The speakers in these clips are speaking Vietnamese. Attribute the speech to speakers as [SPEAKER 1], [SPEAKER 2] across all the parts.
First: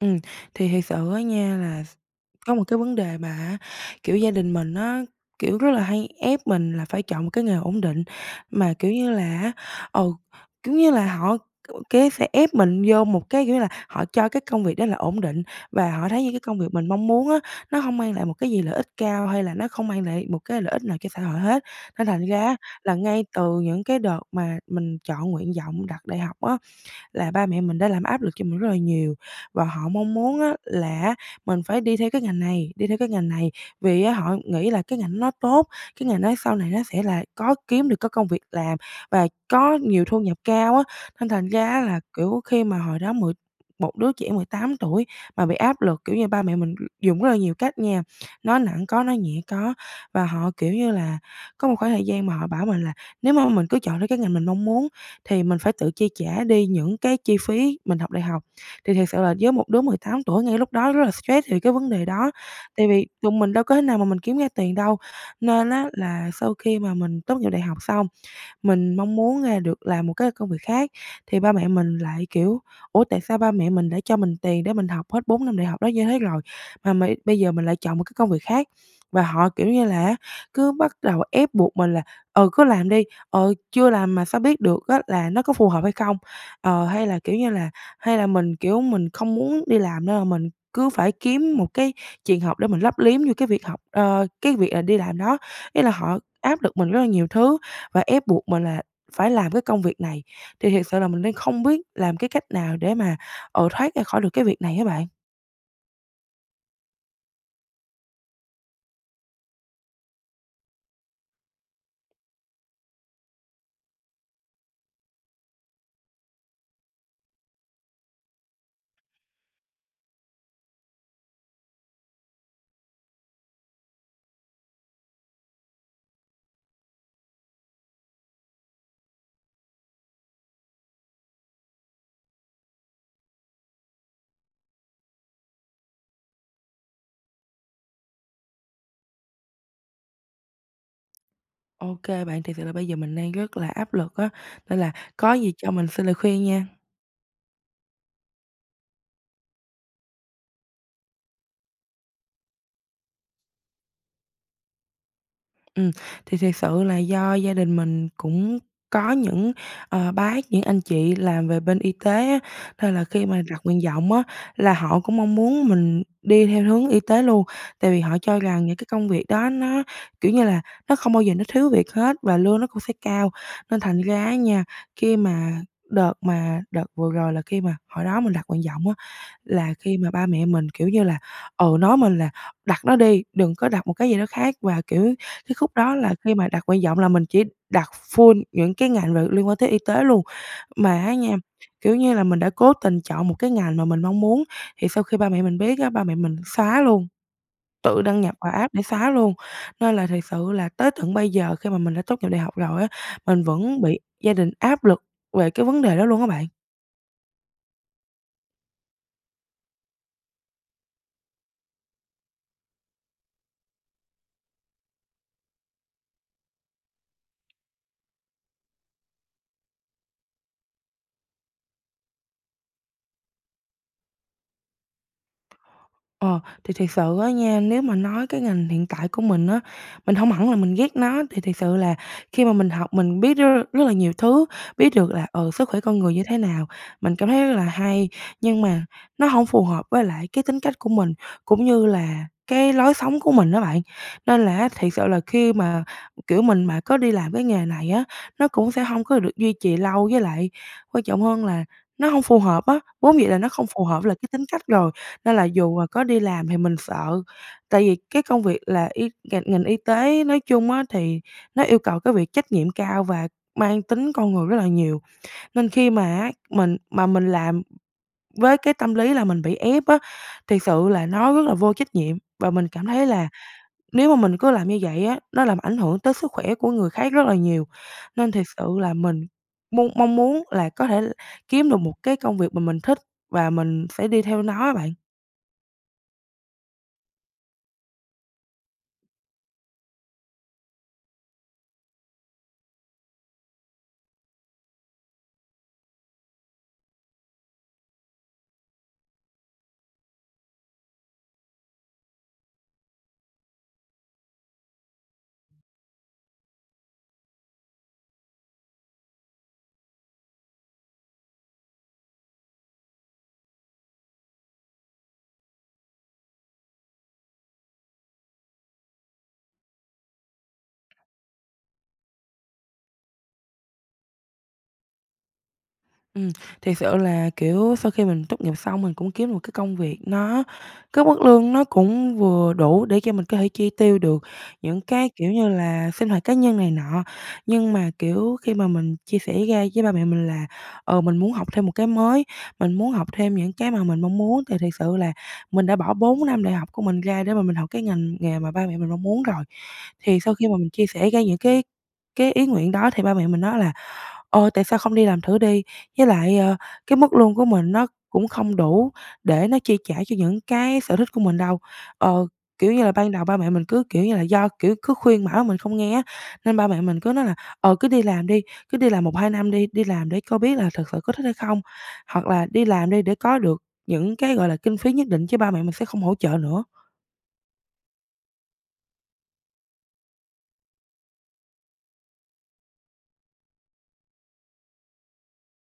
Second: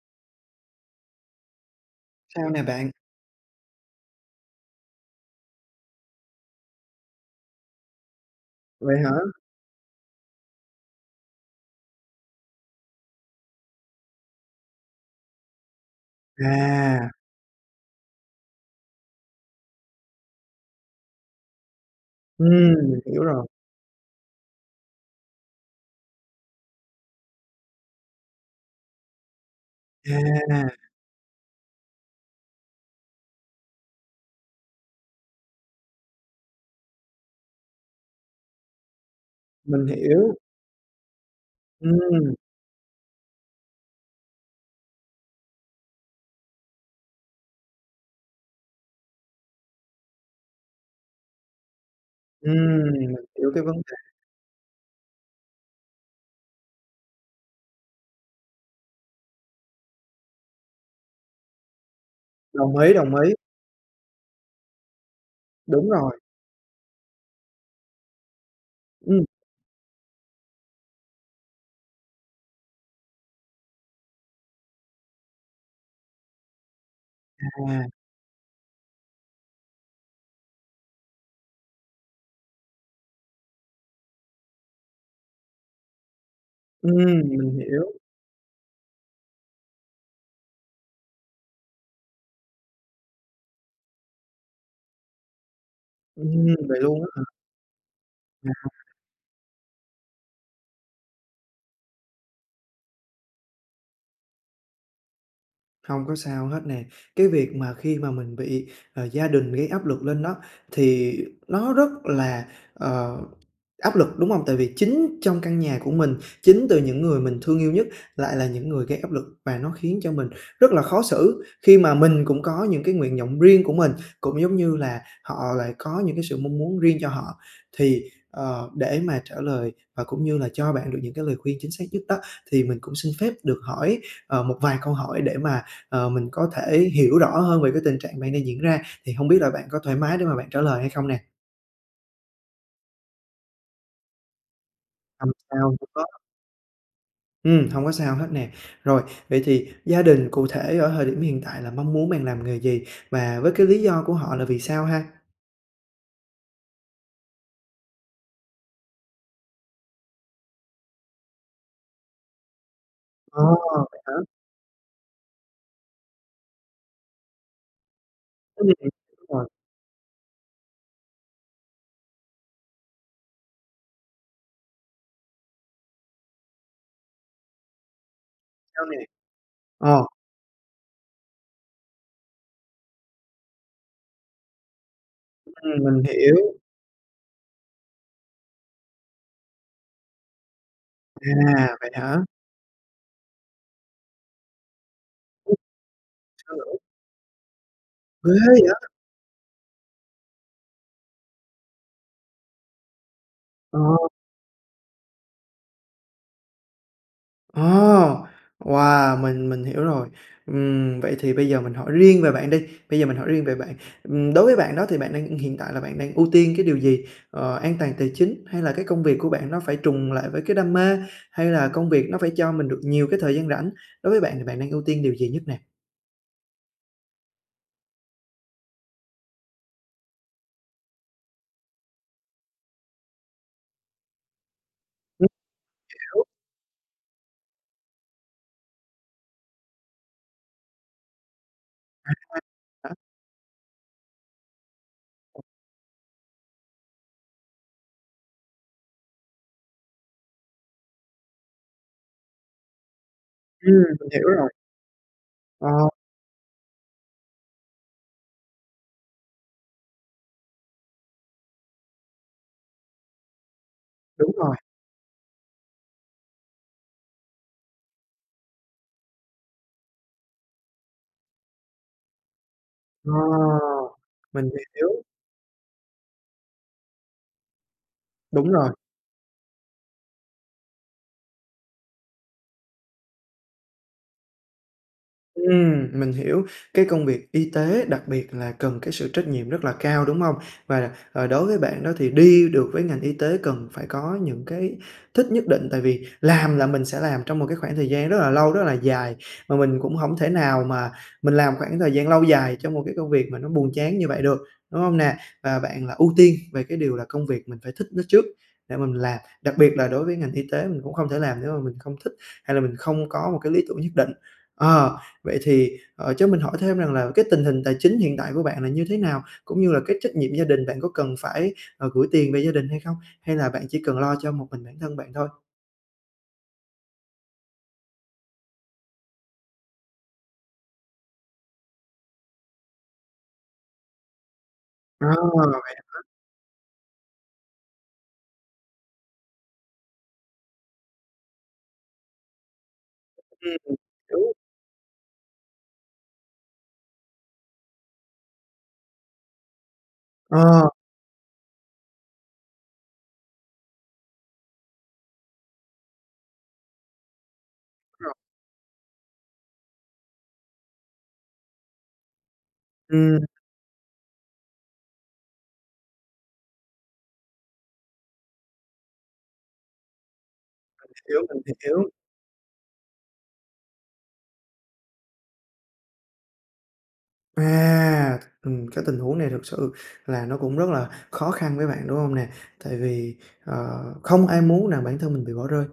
[SPEAKER 1] Ừm, thì thiệt sự á nha, là
[SPEAKER 2] Sao
[SPEAKER 1] có
[SPEAKER 2] nè
[SPEAKER 1] một cái
[SPEAKER 2] bạn?
[SPEAKER 1] vấn đề mà á, kiểu, gia đình mình á, kiểu, rất là hay ép mình là phải chọn một cái nghề ổn định mà, kiểu
[SPEAKER 2] Vậy hả?
[SPEAKER 1] như là á ừ, kiểu như là, họ, kiểu, cái sẽ ép mình vô một cái nghĩa là, họ cho cái công việc đó là ổn định và họ thấy những cái công việc mình mong
[SPEAKER 2] À!
[SPEAKER 1] muốn á nó hông mang lại một cái gì lợi ích cao, hay là nó không mang lại một cái lợi ích nào cho xã hội hết. Nên thành ra
[SPEAKER 2] Ừm,
[SPEAKER 1] á là
[SPEAKER 2] mình hiểu
[SPEAKER 1] ngay
[SPEAKER 2] rồi.
[SPEAKER 1] từ những cái đợt mà mình chọn nguyện vọng đặt đại học á, là ba mẹ mình đã làm áp lực cho mình rất là nhiều, và họ mong muốn á
[SPEAKER 2] À!
[SPEAKER 1] là á mình phải đi theo cái ngành này, đi theo cái ngành này vì á họ nghĩ là cái ngành ấy nó tốt, cái ngành nói sau này nó sẽ là có kiếm được cái công việc làm và có
[SPEAKER 2] Mình
[SPEAKER 1] nhiều thu
[SPEAKER 2] hiểu.
[SPEAKER 1] nhập cao á, nên thành ra á là,
[SPEAKER 2] Ừm.
[SPEAKER 1] kiểu, khi mà hồi đó mười một đứa trẻ 18 tuổi mà bị áp lực, kiểu như, ba mẹ mình dùng rất là nhiều cách nha, nói nặng có nói nhẹ có. Và họ, kiểu như là, có một khoảng thời gian mà họ bảo
[SPEAKER 2] Ừm,
[SPEAKER 1] mình là
[SPEAKER 2] mình
[SPEAKER 1] nếu mà
[SPEAKER 2] hiểu cái
[SPEAKER 1] mình
[SPEAKER 2] vấn
[SPEAKER 1] cứ chọn
[SPEAKER 2] đề.
[SPEAKER 1] theo cái ngành mình mong muốn thì mình phải tự chi trả đi những cái chi phí mình học đại học. Thì thật sự là với một đứa 18 tuổi ngay lúc đó rất là stress thì cái vấn đề đó
[SPEAKER 2] Đồng
[SPEAKER 1] tại
[SPEAKER 2] ý,
[SPEAKER 1] vì
[SPEAKER 2] đồng
[SPEAKER 1] tụi
[SPEAKER 2] ý.
[SPEAKER 1] mình đâu có thể nào mà mình kiếm ra tiền đâu. Nên á
[SPEAKER 2] Đúng rồi.
[SPEAKER 1] là sau khi mà mình tốt nghiệp đại học xong, mình mong
[SPEAKER 2] Ừm.
[SPEAKER 1] muốn, à, được làm một cái công việc khác thì ba mẹ mình lại, kiểu, ủa tại sao ba mẹ mình đã cho mình tiền để mình học hết 4 năm đại học đó như thế rồi, mà mày bây giờ mình lại
[SPEAKER 2] À.
[SPEAKER 1] chọn một cái công việc khác. Và họ, kiểu như là á, cứ bắt đầu ép buộc mình là "Ừ, cứ làm đi, ờ, chưa làm mà sao biết được á là nó có phù hợp hay không" ờ, hay là,
[SPEAKER 2] Ừm,
[SPEAKER 1] kiểu như
[SPEAKER 2] mình
[SPEAKER 1] là,
[SPEAKER 2] hiểu.
[SPEAKER 1] hay là mình, kiểu, mình không muốn đi làm nên là mình cứ phải kiếm một cái trường học để mình lấp liếm vô cái việc học ơ, cái việc là đi làm đó. Ý là họ
[SPEAKER 2] Ừm,
[SPEAKER 1] áp lực
[SPEAKER 2] vậy
[SPEAKER 1] mình rất
[SPEAKER 2] luôn
[SPEAKER 1] là
[SPEAKER 2] á hả?
[SPEAKER 1] nhiều thứ, và ép buộc mình là
[SPEAKER 2] [unintelligible]
[SPEAKER 1] phải làm cái công việc này, thì thiệt sự là mình đang không biết làm cái cách nào để mà, ờ, thoát ra khỏi được cái việc này á bạn?
[SPEAKER 2] Hông có sao hết nè, cái việc mà khi mà mình bị, à, gia đình gây áp lực lên đó, thì nó rất là, ờ, áp lực, đúng hông? Tại vì chính trong căn nhà của mình, chính từ những người mình thương yêu nhất lại là những người gây áp lực, và nó khiến cho mình rất là khó xử, khi mà mình cũng có những cái nguyện vọng riêng của mình, cũng, giống như là, họ lại có những cái sự mong muốn riêng cho họ. Thì, ờ, để mà trả lời và cũng như là cho bạn được những cái lời khuyên chính xác nhất đó, thì mình cũng xin phép được hỏi, ờ, một vài câu hỏi để mà, ờ, mình có thể hiểu rõ hơn về cái tình trạng bạn đang diễn ra. Thì hông biết là bạn có thoải mái để mà bạn trả lời hay không nè?
[SPEAKER 1] Ô kê bạn, thiệt sự là bây giờ mình đang rất là áp lực á, nên là
[SPEAKER 2] Không
[SPEAKER 1] có gì cho
[SPEAKER 2] sao
[SPEAKER 1] mình xin lời
[SPEAKER 2] [unintelligible]
[SPEAKER 1] khuyên nha.
[SPEAKER 2] Ừm, hông có sao hết nè. Rồi, vậy thì gia đình cụ thể ở thời điểm hiện tại là mong muốn bạn làm nghề gì? Và với cái lý do của họ là vì sao ha?
[SPEAKER 1] Ừm, thì thiệt sự là do gia đình mình cũng có những, ờ, bác, những anh chị làm về bên y tế á, nên là khi
[SPEAKER 2] Ờ!
[SPEAKER 1] mà đặt nguyện
[SPEAKER 2] Vậy
[SPEAKER 1] vọng
[SPEAKER 2] hả?
[SPEAKER 1] á là họ cũng mong muốn mình đi theo hướng y tế luôn, tại vì họ cho rằng
[SPEAKER 2] Ừm,
[SPEAKER 1] những cái công việc
[SPEAKER 2] đúng rồi.
[SPEAKER 1] đó nó, kiểu như là, nó không bao giờ nó thiếu việc hết, và lương nó cũng sẽ cao. Nên thành ra á nha, khi mà đợt mà đợt vừa rồi là khi mà hồi đó mình đặt nguyện
[SPEAKER 2] Sao
[SPEAKER 1] vọng á,
[SPEAKER 2] nè?
[SPEAKER 1] là khi
[SPEAKER 2] Ờ.
[SPEAKER 1] mà ba mẹ mình, kiểu như là, ừ, nói mình là "Đặt nó đi, đừng có đặt một cái gì đó khác" và, kiểu, cái khúc
[SPEAKER 2] Ừm,
[SPEAKER 1] đó
[SPEAKER 2] mình
[SPEAKER 1] là khi
[SPEAKER 2] hiểu.
[SPEAKER 1] mà đặt nguyện vọng là mình chỉ đặt full những cái ngành v liên quan tới y tế luôn. Mà á nha,
[SPEAKER 2] À, vậy
[SPEAKER 1] kiểu như là,
[SPEAKER 2] hả?
[SPEAKER 1] mình đã cố tình chọn một cái ngành mà mình mong muốn thì sau khi ba mẹ
[SPEAKER 2] [unintelligible]
[SPEAKER 1] mình biết á, ba mẹ mình
[SPEAKER 2] Sao nữa?
[SPEAKER 1] xóa luôn, tự đăng
[SPEAKER 2] Ghê
[SPEAKER 1] nhập vào app để
[SPEAKER 2] vậy!
[SPEAKER 1] xóa luôn. Nên là thiệt sự là tới tận bây giờ khi mà mình đã tốt nghiệp đại học rồi á, mình
[SPEAKER 2] Ờ.
[SPEAKER 1] vẫn bị gia đình áp lực về cái vấn đề đó luôn á bạn.
[SPEAKER 2] Ờ! Wow! Mình mình hiểu rồi. Ừm, vậy thì bây giờ mình hỏi riêng về bạn đi, bây giờ mình hỏi riêng về bạn. Ừm, đối với bạn đó thì bạn đang hiện tại là bạn đang ưu tiên cái điều gì? Ờ, an toàn tài chính hay là cái công việc của bạn nó phải trùng lại với cái đam mê? Hay là công việc nó phải cho mình được nhiều cái thời gian rảnh? Đối với bạn thì bạn đang ưu tiên điều gì nhất nè?
[SPEAKER 1] Ờ, thì thiệt sự á nha, nếu mà nói cái ngành hiện tại của mình á, mình hông hẳn là mình ghét nó. Thì thiệt sự là khi mà mình học mình biết rất rất là nhiều thứ, biết được
[SPEAKER 2] Ừm,
[SPEAKER 1] là, ờ, sức khỏe con người như
[SPEAKER 2] hiểu.
[SPEAKER 1] thế nào, mình cảm thấy rất là hay. Nhưng mà nó hổng phù hợp với lại cái tính cách của mình cũng như
[SPEAKER 2] À,
[SPEAKER 1] là cái
[SPEAKER 2] à, đó.
[SPEAKER 1] lối sống của mình á bạn. Nên là á thiệt sự là khi mà, kiểu, mình mà có đi làm cái nghề này á nó cũng sẽ hông có được duy trì lâu. Với lại quan trọng hơn là nó hông phù hợp á, vốn dĩ là nó không
[SPEAKER 2] Ừm,
[SPEAKER 1] phù hợp
[SPEAKER 2] mình
[SPEAKER 1] là
[SPEAKER 2] hiểu
[SPEAKER 1] cái tính
[SPEAKER 2] rồi.
[SPEAKER 1] cách rồi, nên là
[SPEAKER 2] Ờ.
[SPEAKER 1] dù là có đi làm thì mình sợ tại vì cái công việc là y ngành ngành y tế nói chung á thì nó yêu cầu cái việc trách nhiệm cao và mang tính
[SPEAKER 2] Đúng
[SPEAKER 1] con người rất
[SPEAKER 2] rồi.
[SPEAKER 1] là nhiều. Nên khi mà á, mình mà mình làm với cái tâm lý là mình bị ép á, thiệt sự là nó rất là vô trách nhiệm. Và mình cảm thấy
[SPEAKER 2] Ờ,
[SPEAKER 1] là nếu mà mình
[SPEAKER 2] mình
[SPEAKER 1] cứ làm như
[SPEAKER 2] hiểu.
[SPEAKER 1] vậy á, nó làm ảnh hưởng tới sức khỏe của người khác rất là nhiều, nên thiệt
[SPEAKER 2] Đúng
[SPEAKER 1] sự
[SPEAKER 2] rồi.
[SPEAKER 1] là mình mong mong muốn là có thể kiếm được một cái công việc mà mình thích và mình sẽ đi theo nó á bạn.
[SPEAKER 2] Ừm, mình hiểu cái công việc y tế đặc biệt là cần cái sự trách nhiệm rất là cao, đúng hông? Và đặc à, đối với bạn đó thì đi được với ngành y tế cần phải có những cái thích nhất định, tại vì làm là mình sẽ làm trong một cái khoảng thời gian rất là lâu, rất là dài. Mà mình cũng hổng thể nào mà mình làm khoảng thời gian lâu dài trong một cái công việc mà nó buồn chán như vậy được, đúng hông nè? Và bạn là ưu tiên về cái điều là công việc mình phải thích nó trước để mà mình làm. Đặc biệt là đối với ngành y tế mình cũng không thể làm nếu mà mình không thích, hay là mình không có một cái lý tưởng nhất định. Ờ, vậy thì, ờ, cho mình hỏi thêm rằng là cái tình hình tài chính hiện tại của bạn là như thế nào? Cũng như là cái trách nhiệm gia đình bạn có cần phải, ờ, gửi tiền về gia đình hay không? Hay là bạn chỉ cần lo cho một mình bản thân bạn thôi?
[SPEAKER 1] Ừm, thiệt sự là, kiểu, sau khi mình tốt nghiệp xong mình cũng kiếm một cái công việc nó cái mức lương nó cũng vừa đủ, để cho mình có thể chi tiêu được những
[SPEAKER 2] À,
[SPEAKER 1] cái, kiểu như
[SPEAKER 2] vậy
[SPEAKER 1] là,
[SPEAKER 2] hả?
[SPEAKER 1] sinh hoạt cá nhân này nọ, nhưng mà, kiểu, khi mà mình chia sẻ ra với ba mẹ mình là, ờ, mình muốn học thêm một cái mới, mình muốn học thêm những cái
[SPEAKER 2] Ừm,
[SPEAKER 1] mà mình mong
[SPEAKER 2] đúng
[SPEAKER 1] muốn thì thiệt sự là mình đã bỏ 4 năm đại học của mình ra để mà mình học cái ngành nghề mà ba mẹ mình mong muốn rồi. Thì sau khi mà
[SPEAKER 2] Ờ.
[SPEAKER 1] mình chia sẻ ra những cái cái ý nguyện đó thì ba mẹ mình nói là, ờ, "Tại sao không đi làm thử đi?", với lại, ơ, cái mức lương của mình nó
[SPEAKER 2] Rồi.
[SPEAKER 1] cũng không đủ để nó chi trả cho những cái sở thích của mình đâu. Ờ, kiểu như là, ban
[SPEAKER 2] Ừm.
[SPEAKER 1] đầu ba mẹ mình cứ, kiểu như là, do, kiểu, cứ khuyên bảo mình không nghe á nên ba mẹ mình cứ nói là, ờ, "cứ đi làm đi, cứ đi làm 1-2 năm đi, đi làm để cho biết là thật sự có
[SPEAKER 2] Hiểu,
[SPEAKER 1] thích hay
[SPEAKER 2] mình
[SPEAKER 1] không,
[SPEAKER 2] hiểu.
[SPEAKER 1] hoặc là đi làm đi để có được những cái, gọi là, kinh phí nhất định" chứ ba mẹ mình sẽ không hỗ trợ nữa.
[SPEAKER 2] À! Ừm, cái tình huống này thực sự là nó cũng rất là khó khăn với bạn, đúng hông nè? Tại vì, ờ, không ai muốn rằng bản thân mình bị bỏ rơi,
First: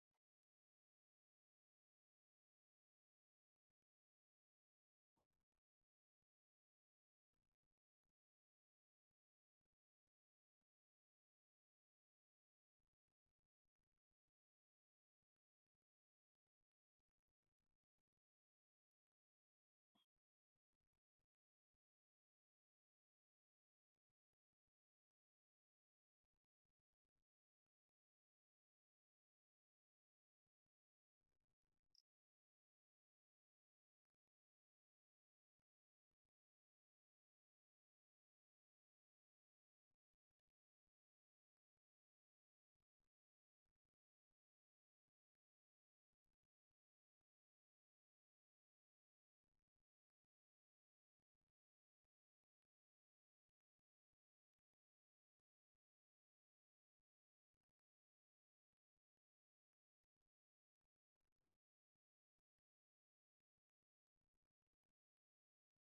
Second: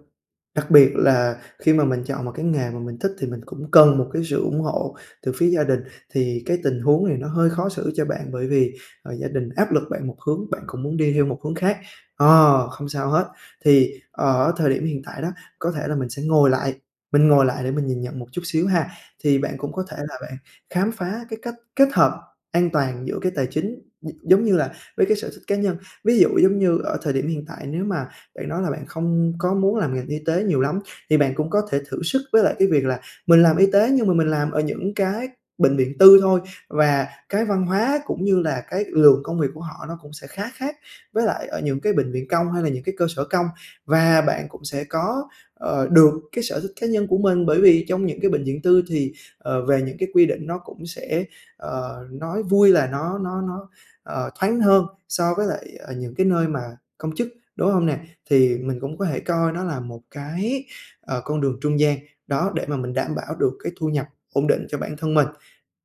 [SPEAKER 2] đặc biệt là khi mà mình chọn một cái nghề mà mình thích thì mình cũng cần một cái sự ủng hộ từ phía gia đình thì cái tình huống này nó hơi khó xử cho bạn bởi vì, à, gia đình áp lực bạn một hướng, bạn cũng muốn đi theo một hướng khác. Ờ, không sao hết! Thì ở thời điểm hiện tại đó, có thể là mình sẽ ngồi lại, mình ngồi lại để mình nhìn nhận một chút xíu ha. Thì bạn cũng có thể là bạn khám phá cái cách kết hợp an toàn giữa cái tài chính chính, gi giống như là, với cái sở thích cá nhân. Ví dụ, giống như ở thời điểm hiện tại nếu mà bạn nói là bạn không có muốn làm ngành y tế nhiều lắm, thì bạn cũng có thể thử sức với lại cái việc là mình làm y tế, nhưng mà mình làm ở những cái bệnh viện tư thôi và cái văn hóa cũng như là cái lượng công việc của họ nó cũng sẽ khá khác với lại ở những cái bệnh viện công, hay là những cái cơ sở công và bạn cũng sẽ có, ờ, được cái sở thích cá nhân của mình bởi vì trong những cái bệnh viện tư thì, ờ, về những cái quy định nó cũng sẽ, ờ, nói vui là nó nó nó, ờ, thoáng hơn so với lại, ờ, những cái nơi mà công chức, đúng hông nè? Thì mình cũng có thể coi nó là một cái, ờ, con đường trung gian, đó, để mà mình đảm bảo được cái thu nhập ổn định cho bản thân mình.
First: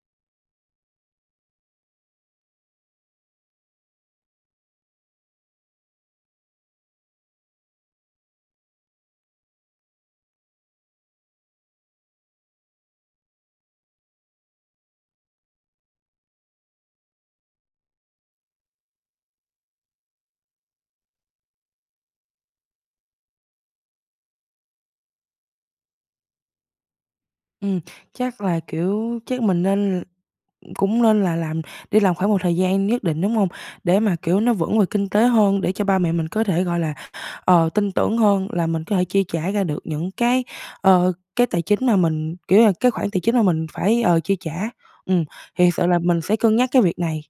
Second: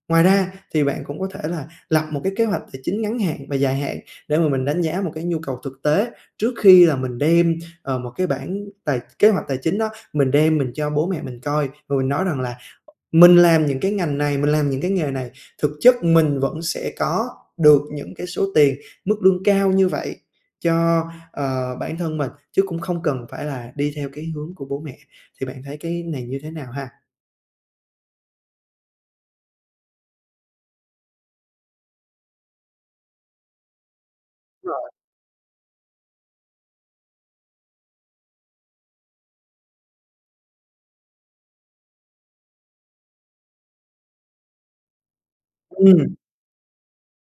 [SPEAKER 2] Ngoài ra thì bạn cũng có thể là lập một cái kế hoạch tài chính ngắn hạn và dài hạn để mà mình đánh giá một cái nhu cầu thực tế, trước khi là mình đem, ờ, một cái bảng tài kế hoạch tài chính đó, mình đem mình cho bố mẹ mình coi và mình nói rằng là mình làm những cái ngành này, mình làm những cái nghề này, thực chất mình vẫn sẽ có được những cái số tiền, mức lương cao như vậy cho, ờ, bản thân mình, chứ cũng không cần phải là đi theo cái hướng của bố mẹ. Thì bạn thấy cái này như thế nào ha?
[SPEAKER 1] Ừm, chắc là, kiểu chắc mình nên cũng nên là làm đi làm khoảng một thời gian nhất định, đúng hông? Để mà, kiểu, nó
[SPEAKER 2] Đúng
[SPEAKER 1] vững về
[SPEAKER 2] rồi.
[SPEAKER 1] kinh tế hơn. Để cho ba mẹ mình có thể, gọi là, ờ, tin tưởng hơn là mình có thể chi trả ra được những cái, ờ, cái tài chính mà mình kiểu là, cái khoản tài chính mà mình phải, ờ, chi trả, ừm. Thì thật sự là
[SPEAKER 2] Ừm.
[SPEAKER 1] mình sẽ cân nhắc cái việc này.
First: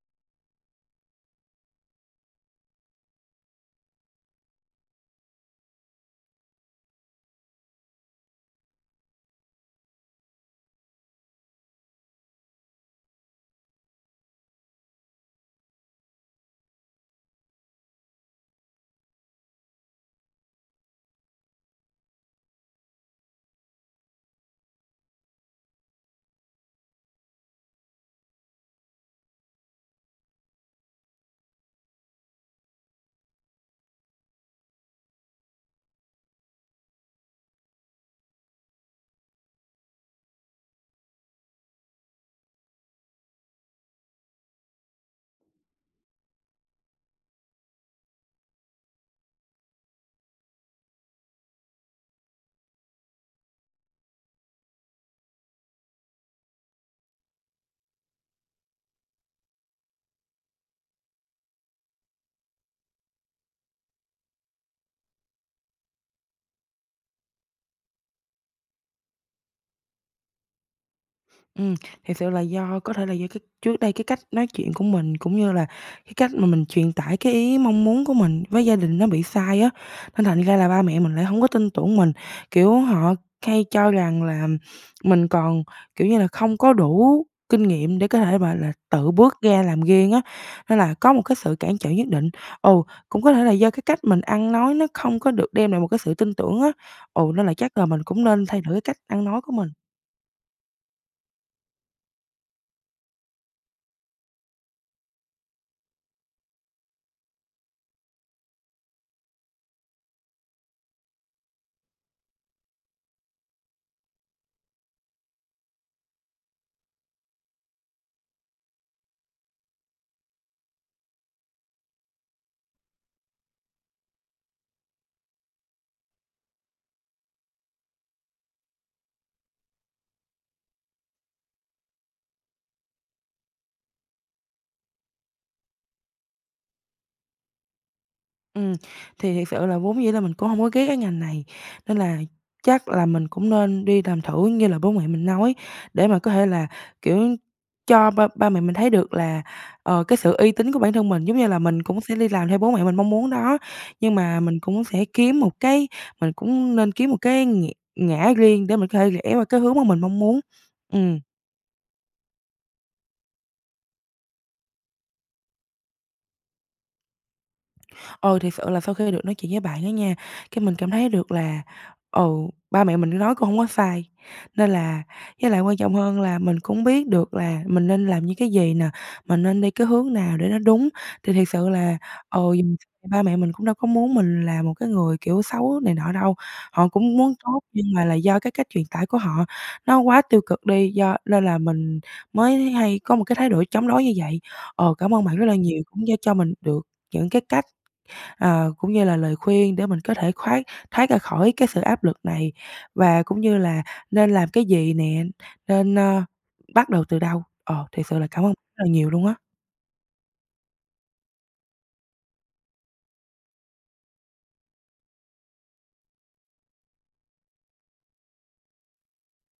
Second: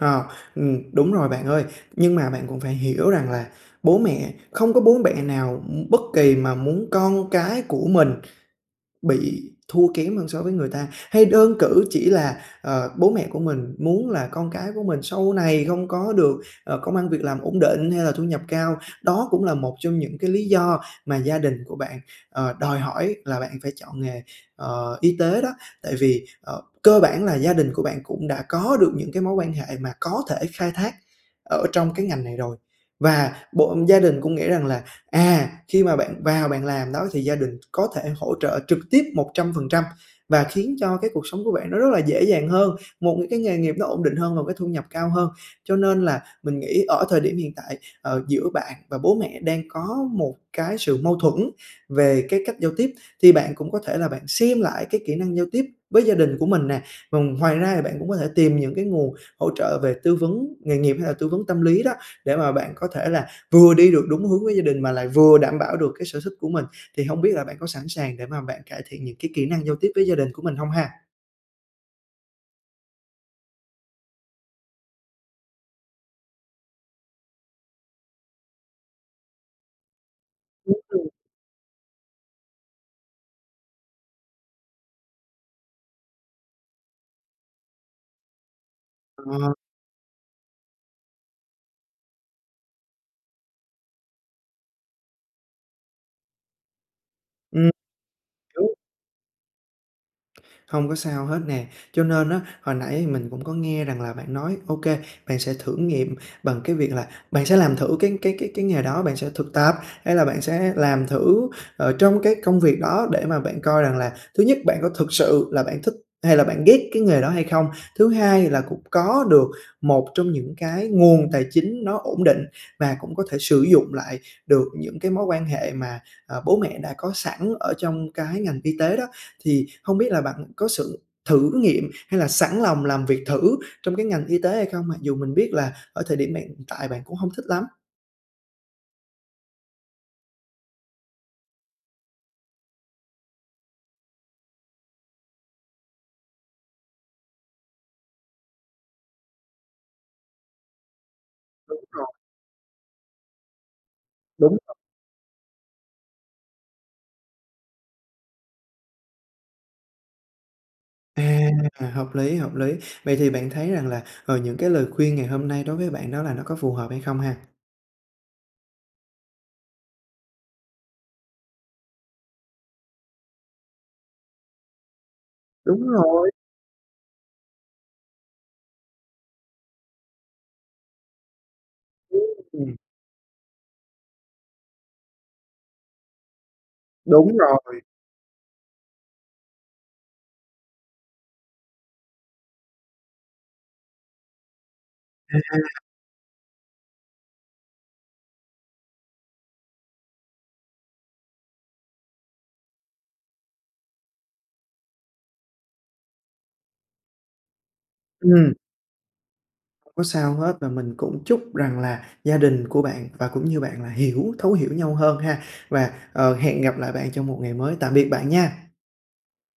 [SPEAKER 2] Ờ, ừm, đúng rồi bạn ơi. Nhưng mà bạn cũng phải hiểu rằng là bố mẹ không có bố bẹ nào, ưm, bất kỳ mà muốn con cái của mình bị thua kém hơn so với người ta. Hay đơn cử chỉ là, ờ, bố mẹ của mình muốn là con cái của mình sau này không có được, ờ, công ăn việc làm ổn định hay là thu nhập cao. Đó cũng là một trong những cái lý do mà gia đình của bạn, ờ, đòi hỏi là bạn phải chọn nghề, ờ, y tế đó. Tại vì, ờ, cơ bản là gia đình của bạn cũng đã có được những cái mối quan hệ mà có thể khai thác ở trong cái ngành này rồi. Và bộ gia đình cũng nghĩ rằng là, à, khi mà bạn vào bạn làm đó thì gia đình có thể hỗ trợ trực tiếp 100%, và khiến cho cái cuộc sống của bạn nó rất là dễ dàng hơn, một những cái nghề nghiệp nó ổn định hơn và cái thu nhập cao hơn. Cho nên là mình nghĩ ở thời điểm hiện tại, ờ, giữa bạn và bố mẹ đang có một cái sự mâu thuẫn về cái cách giao tiếp, thì bạn cũng có thể là bạn xem lại cái kỹ năng giao tiếp với gia đình của mình nè. Vần ngoài ra thì bạn cũng có thể tìm những cái nguồn hỗ trợ về tư vấn nghề nghiệp hay là tư vấn tâm lý đó, để mà bạn có thể là vừa đi được đúng hướng với gia đình mà lại vừa đảm bảo được cái sở thích của mình. Thì hông biết là bạn có sẵn sàng để mà bạn cải thiện những cái kỹ năng giao tiếp với gia đình của mình hông ha?
[SPEAKER 1] Ừm, thiệt sự là do có thể là do cái trước đây cái cách nói chuyện của mình, cũng như là cái cách mà mình truyền tải cái ý, mong muốn của mình với gia đình nó bị sai á, nên thành ra là ba mẹ
[SPEAKER 2] [unintelligible]
[SPEAKER 1] mình lại hông có tin tưởng mình, kiểu, họ hay cho rằng là mình còn, kiểu như là, không có đủ kinh nghiệm để có thể, mà là, tự bước
[SPEAKER 2] Ờ.
[SPEAKER 1] ra làm riêng á, nên là có một cái sự cản trở nhất định. Ừ, cũng có thể là do cái cách mình ăn nói nó không có được đem lại một cái sự tin tưởng á, ừ, nên là
[SPEAKER 2] Ừm.
[SPEAKER 1] chắc là mình cũng nên thay
[SPEAKER 2] Đúng.
[SPEAKER 1] đổi cái cách ăn nói của mình.
[SPEAKER 2] Hông có sao hết nè, cho nên á, hồi nãy thì mình cũng có nghe rằng là bạn nói OK, bạn sẽ thử nghiệm bằng cái việc là bạn sẽ làm thử cái cái cái cái nghề đó, bạn sẽ thực tập, hay là bạn sẽ làm thử, ờ, trong cái công việc đó để mà bạn coi rằng là thứ nhất bạn có thực sự là bạn thích hay là bạn ghét cái nghề đó hay không. Thứ hai là cũng có được một trong những cái nguồn tài chính nó ổn định và cũng có thể sử dụng lại được những cái mối quan hệ mà, à, bố mẹ đã có sẵn ở trong cái ngành y tế đó, thì hông biết là bạn có sự thử nghiệm, hay là sẵn lòng làm việc thử trong cái ngành y tế hay không? Mặc dù mình biết là ở thời điểm bạn hiện tại bạn cũng hông thích lắm?
[SPEAKER 1] Ừm, thì thiệt sự là vốn dĩ là mình cũng hông có ghét cái ngành này, nên là chắc là mình cũng nên đi làm thử, như là bố mẹ mình nói, để mà có thể là, kiểu, cho ba ba mẹ mình thấy được là, ờ, cái sự uy tín của bản thân mình. Giống như là mình
[SPEAKER 2] Đúng
[SPEAKER 1] cũng
[SPEAKER 2] rồi.
[SPEAKER 1] sẽ đi làm theo bố mẹ mình mong muốn đó, nhưng mà
[SPEAKER 2] Đúng
[SPEAKER 1] mình
[SPEAKER 2] rồ
[SPEAKER 1] cũng sẽ kiếm một cái mình cũng nên kiếm một cái nghĩ ngã riêng để mình có thể rẽ vào cái hướng mà mình mong muốn, ừm.
[SPEAKER 2] À, hợp lý, hợp lý. Vậy thì bạn thấy rằng là, ừ, những cái lời khuyên ngày hôm nay đối với bạn đó là nó có phù hợp hay không ha?
[SPEAKER 1] Ờ, thiệt sự là sau khi được nói chuyện với bạn đó nha, cái mình cảm thấy được là, ừ, ba mẹ mình nói cũng hổng có sai. Nên là với lại quan
[SPEAKER 2] Đúng
[SPEAKER 1] trọng hơn
[SPEAKER 2] rồi.
[SPEAKER 1] là mình cũng biết được là mình nên làm như cái gì nè, mình nên đi cái hướng nào để nó đúng, thì thiệt sự là,
[SPEAKER 2] Ừm,
[SPEAKER 1] ừ,
[SPEAKER 2] ừm.
[SPEAKER 1] ba mẹ mình cũng đâu có muốn mình là một cái người, kiểu, xấu này nọ đâu. Họ cũng muốn
[SPEAKER 2] Đúng
[SPEAKER 1] tốt,
[SPEAKER 2] rồi.
[SPEAKER 1] nhưng mà là do cái cách truyền tải của họ nó quá tiêu cực đi, do nên là mình mới hay có một cái thái độ chống đối như vậy. Ờ, cảm ơn bạn rất là
[SPEAKER 2] À!
[SPEAKER 1] nhiều, cũng như cho mình được những cái cách, ờ, cũng như là lời khuyên để mình có thể khoác thoát ra khỏi cái sự áp lực này, và cũng như là nên làm cái gì nè, nên, ơ, bắt đầu từ đâu. Ờ, thiệt sự là cảm ơn
[SPEAKER 2] Ừm.
[SPEAKER 1] rất là nhiều luôn á!
[SPEAKER 2] Không có sao hết, và mình cũng chúc rằng là gia đình của bạn, và cũng như bạn là hiểu thấu hiểu nhau hơn ha. Và, ờ, hẹn gặp lại bạn trong một ngày mới, tạm biệt bạn nha!